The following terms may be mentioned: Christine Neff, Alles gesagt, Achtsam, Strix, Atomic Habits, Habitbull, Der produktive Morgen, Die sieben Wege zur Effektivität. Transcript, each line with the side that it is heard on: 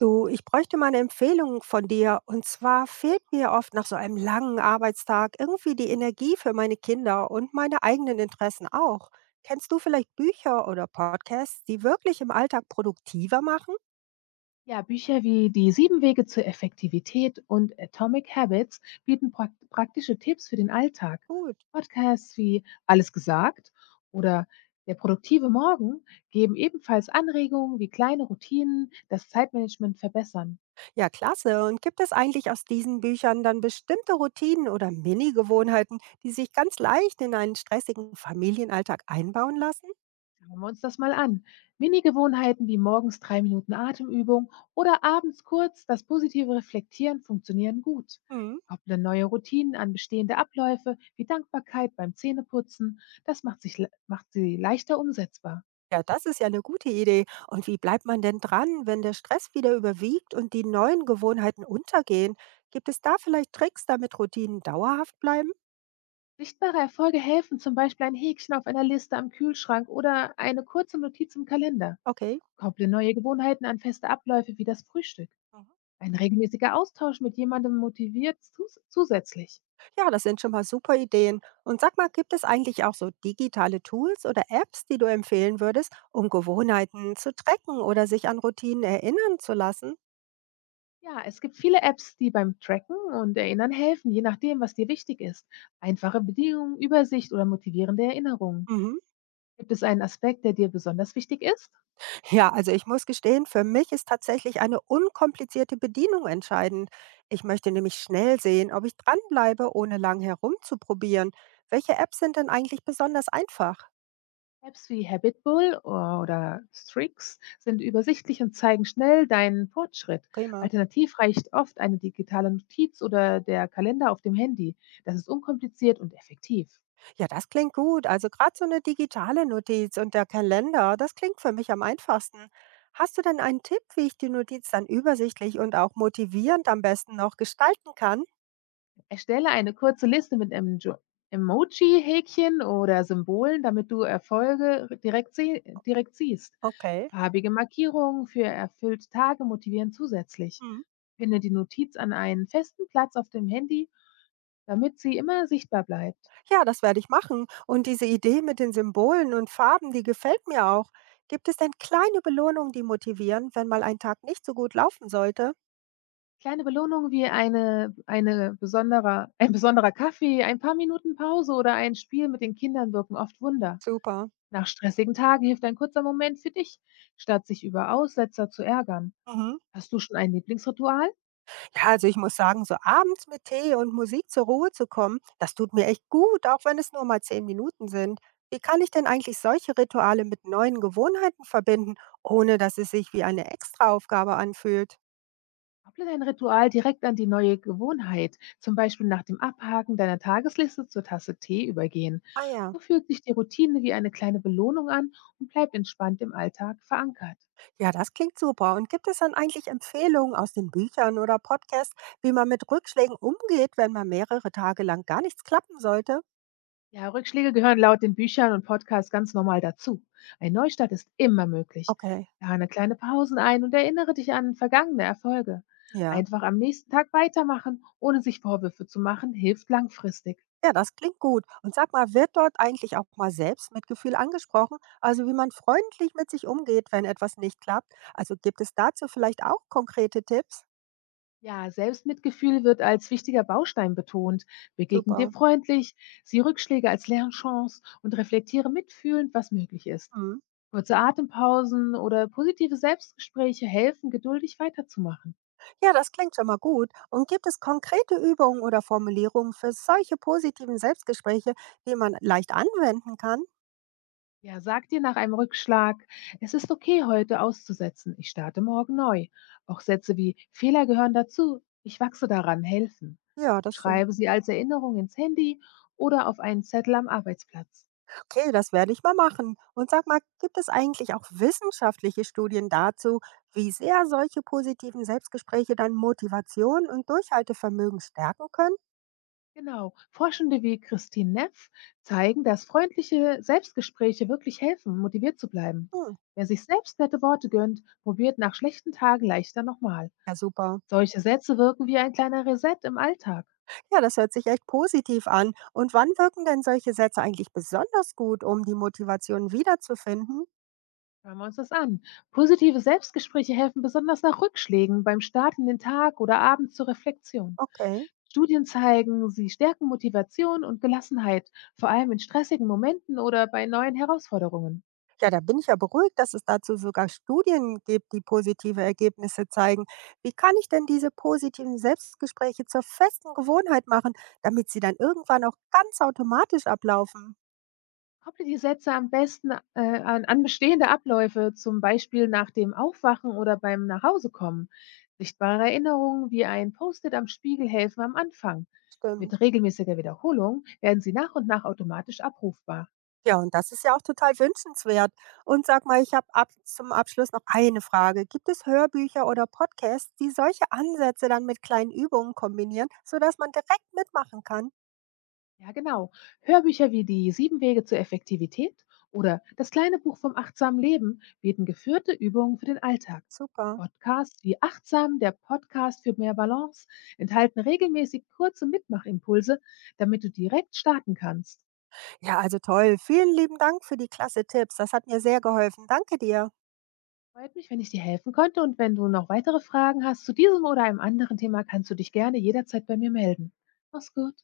right: Du, ich bräuchte mal eine Empfehlung von dir. Und zwar fehlt mir oft nach so einem langen Arbeitstag irgendwie die Energie für meine Kinder und meine eigenen Interessen auch. Kennst du vielleicht Bücher oder Podcasts, die wirklich im Alltag produktiver machen?
left: Ja, Bücher wie Die sieben Wege zur Effektivität und Atomic Habits bieten praktische Tipps für den Alltag.
right: Gut,
left: Podcasts wie Alles gesagt oder Der produktive Morgen geben ebenfalls Anregungen, wie kleine Routinen das Zeitmanagement verbessern.
right: ja klasse. Und gibt es eigentlich aus diesen Büchern dann bestimmte Routinen oder Mini-Gewohnheiten, die sich ganz leicht in einen stressigen Familienalltag einbauen lassen?
left: Schauen wir uns das mal an. Mini-Gewohnheiten wie morgens 3 Minuten Atemübung oder abends kurz das positive Reflektieren funktionieren gut.
right: Mhm.
left: Kopple neue Routinen an bestehende Abläufe wie Dankbarkeit beim Zähneputzen. Das macht sie leichter umsetzbar.
right: Ja, das ist ja eine gute Idee. Und wie bleibt man denn dran, wenn der Stress wieder überwiegt und die neuen Gewohnheiten untergehen? Gibt es da vielleicht Tricks, damit Routinen dauerhaft bleiben?
left: Sichtbare Erfolge helfen zum Beispiel ein Häkchen auf einer Liste am Kühlschrank oder eine kurze Notiz im Kalender.
right: Okay.
left: Kopple neue Gewohnheiten an feste Abläufe wie das Frühstück.
right: Mhm.
left: Ein regelmäßiger Austausch mit jemandem motiviert zusätzlich.
right: Ja, das sind schon mal super Ideen. Und sag mal, gibt es eigentlich auch so digitale Tools oder Apps, die du empfehlen würdest, um Gewohnheiten zu tracken oder sich an Routinen erinnern zu lassen?
left: Ja, es gibt viele Apps, die beim Tracken und Erinnern helfen, je nachdem, was dir wichtig ist. Einfache Bedingungen, Übersicht oder motivierende Erinnerungen.
right: Mhm.
left: Gibt es einen Aspekt, der dir besonders wichtig ist?
right: Ja, also ich muss gestehen, für mich ist tatsächlich eine unkomplizierte Bedienung entscheidend. Ich möchte nämlich schnell sehen, ob ich dranbleibe, ohne lang herumzuprobieren. Welche Apps sind denn eigentlich besonders einfach?
left: Apps wie Habitbull oder Strix sind übersichtlich und zeigen schnell deinen Fortschritt.
right: Prima.
left: Alternativ reicht oft eine digitale Notiz oder der Kalender auf dem Handy. Das ist unkompliziert und effektiv.
right: Ja, das klingt gut. Also gerade so eine digitale Notiz und der Kalender, das klingt für mich am einfachsten. Hast du denn einen Tipp, wie ich die Notiz dann übersichtlich und auch motivierend am besten noch gestalten kann?
left: Erstelle eine kurze Liste mit Emjo Emoji-Häkchen oder Symbolen, damit du Erfolge direkt sie direkt siehst.
right: Okay.
left: Farbige Markierungen für erfüllte Tage motivieren zusätzlich.
right: Hm.
left: Finde die Notiz an einen festen Platz auf dem Handy, damit sie immer sichtbar bleibt.
right: Ja, das werde ich machen. Und diese Idee mit den Symbolen und Farben, die gefällt mir auch. Gibt es denn kleine Belohnungen, die motivieren, wenn mal ein Tag nicht so gut laufen sollte?
left: Kleine Belohnungen wie eine besonderer ein besonderer Kaffee, ein paar Minuten Pause oder ein Spiel mit den Kindern wirken oft Wunder.
right: Super.
left: Nach stressigen Tagen hilft ein kurzer Moment für dich, statt sich über Aussetzer zu ärgern.
right: Mhm.
left: Hast du schon ein Lieblingsritual?
right: Ja, also ich muss sagen, so abends mit Tee und Musik zur Ruhe zu kommen, das tut mir echt gut, auch wenn es nur mal 10 Minuten sind. Wie kann ich denn eigentlich solche Rituale mit neuen Gewohnheiten verbinden, ohne dass es sich wie eine Extraaufgabe anfühlt?
left: Kopple dein Ritual direkt an die neue Gewohnheit, zum Beispiel nach dem Abhaken deiner Tagesliste zur Tasse Tee übergehen.
right: Ah ja.
left: So fühlt sich die Routine wie eine kleine Belohnung an und bleibt entspannt im Alltag verankert.
right: Ja, das klingt super. Und gibt es dann eigentlich Empfehlungen aus den Büchern oder Podcasts, wie man mit Rückschlägen umgeht, wenn mal mehrere Tage lang gar nichts klappen sollte?
left: Ja, Rückschläge gehören laut den Büchern und Podcasts ganz normal dazu. Ein Neustart ist immer möglich.
right: Okay,
left: Plane kleine Pausen ein und erinnere dich an vergangene Erfolge.
right: ja.
left: Einfach am nächsten Tag weitermachen, ohne sich Vorwürfe zu machen, hilft langfristig.
right: Ja, das klingt gut. Und sag mal, wird dort eigentlich auch mal selbst Mitgefühl angesprochen? Also wie man freundlich mit sich umgeht, wenn etwas nicht klappt? Also gibt es dazu vielleicht auch konkrete Tipps?
left: Ja, Selbstmitgefühl wird als wichtiger Baustein betont. Begegne dir
right: Super.
left: freundlich, sieh Rückschläge als Lernchance und reflektiere mitfühlend, was möglich ist.
right: Hm.
left: Kurze Atempausen oder positive Selbstgespräche helfen, geduldig weiterzumachen.
right: Ja, das klingt schon mal gut. Und gibt es konkrete Übungen oder Formulierungen für solche positiven Selbstgespräche, die man leicht anwenden kann?
left: Ja, sag dir nach einem Rückschlag, es ist okay, heute auszusetzen. Ich starte morgen neu. Auch Sätze wie Fehler gehören dazu. Ich wachse daran helfen.
right: Ja, das stimmt.
left: Schreibe sie als Erinnerung ins Handy oder auf einen Zettel am Arbeitsplatz.
right: Okay, das werde ich mal machen. Und sag mal, gibt es eigentlich auch wissenschaftliche Studien dazu, wie sehr solche positiven Selbstgespräche dann Motivation und Durchhaltevermögen stärken können?
left: Genau. Forschende wie Christine Neff zeigen, dass freundliche Selbstgespräche wirklich helfen, motiviert zu bleiben.
right: Hm,
left: Wer sich selbst nette Worte gönnt, probiert nach schlechten Tagen leichter nochmal.
right: ja, super.
left: Solche Sätze wirken wie ein kleiner Reset im Alltag.
right: Ja, das hört sich echt positiv an. Und wann wirken denn solche Sätze eigentlich besonders gut, um die Motivation wiederzufinden?
left: Schauen wir uns das an. Positive Selbstgespräche helfen besonders nach Rückschlägen beim Start in den Tag oder abends zur Reflexion.
right: Okay.
left: Studien zeigen, sie stärken Motivation und Gelassenheit, vor allem in stressigen Momenten oder bei neuen Herausforderungen.
right: Ja, da bin ich ja beruhigt, dass es dazu sogar Studien gibt, die positive Ergebnisse zeigen. Wie kann ich denn diese positiven Selbstgespräche zur festen Gewohnheit machen, damit sie dann irgendwann auch ganz automatisch ablaufen?
left: Kopple die Sätze am besten, an bestehende Abläufe, zum Beispiel nach dem Aufwachen oder beim Nachhausekommen. Sichtbare Erinnerungen wie ein Post-it am Spiegel helfen am Anfang.
right: Stimmt.
left: Mit regelmäßiger Wiederholung werden sie nach und nach automatisch abrufbar.
right: Ja, und das ist ja auch total wünschenswert. Und sag mal, zum Abschluss noch eine Frage. Gibt es Hörbücher oder Podcasts, die solche Ansätze dann mit kleinen Übungen kombinieren, sodass man direkt mitmachen kann?
left: Ja, genau. Hörbücher wie die Sieben Wege zur Effektivität oder das kleine Buch vom achtsamen Leben bieten geführte Übungen für den Alltag.
right: Super.
left: Podcasts wie Achtsam, der Podcast für mehr Balance, enthalten regelmäßig kurze Mitmachimpulse, damit du direkt starten kannst.
right: Ja, also toll. Vielen lieben Dank für die klasse Tipps. Das hat mir sehr geholfen. Danke dir.
left: Freut mich, wenn ich dir helfen konnte, und wenn du noch weitere Fragen hast zu diesem oder einem anderen Thema, kannst du dich gerne jederzeit bei mir melden. Mach's gut.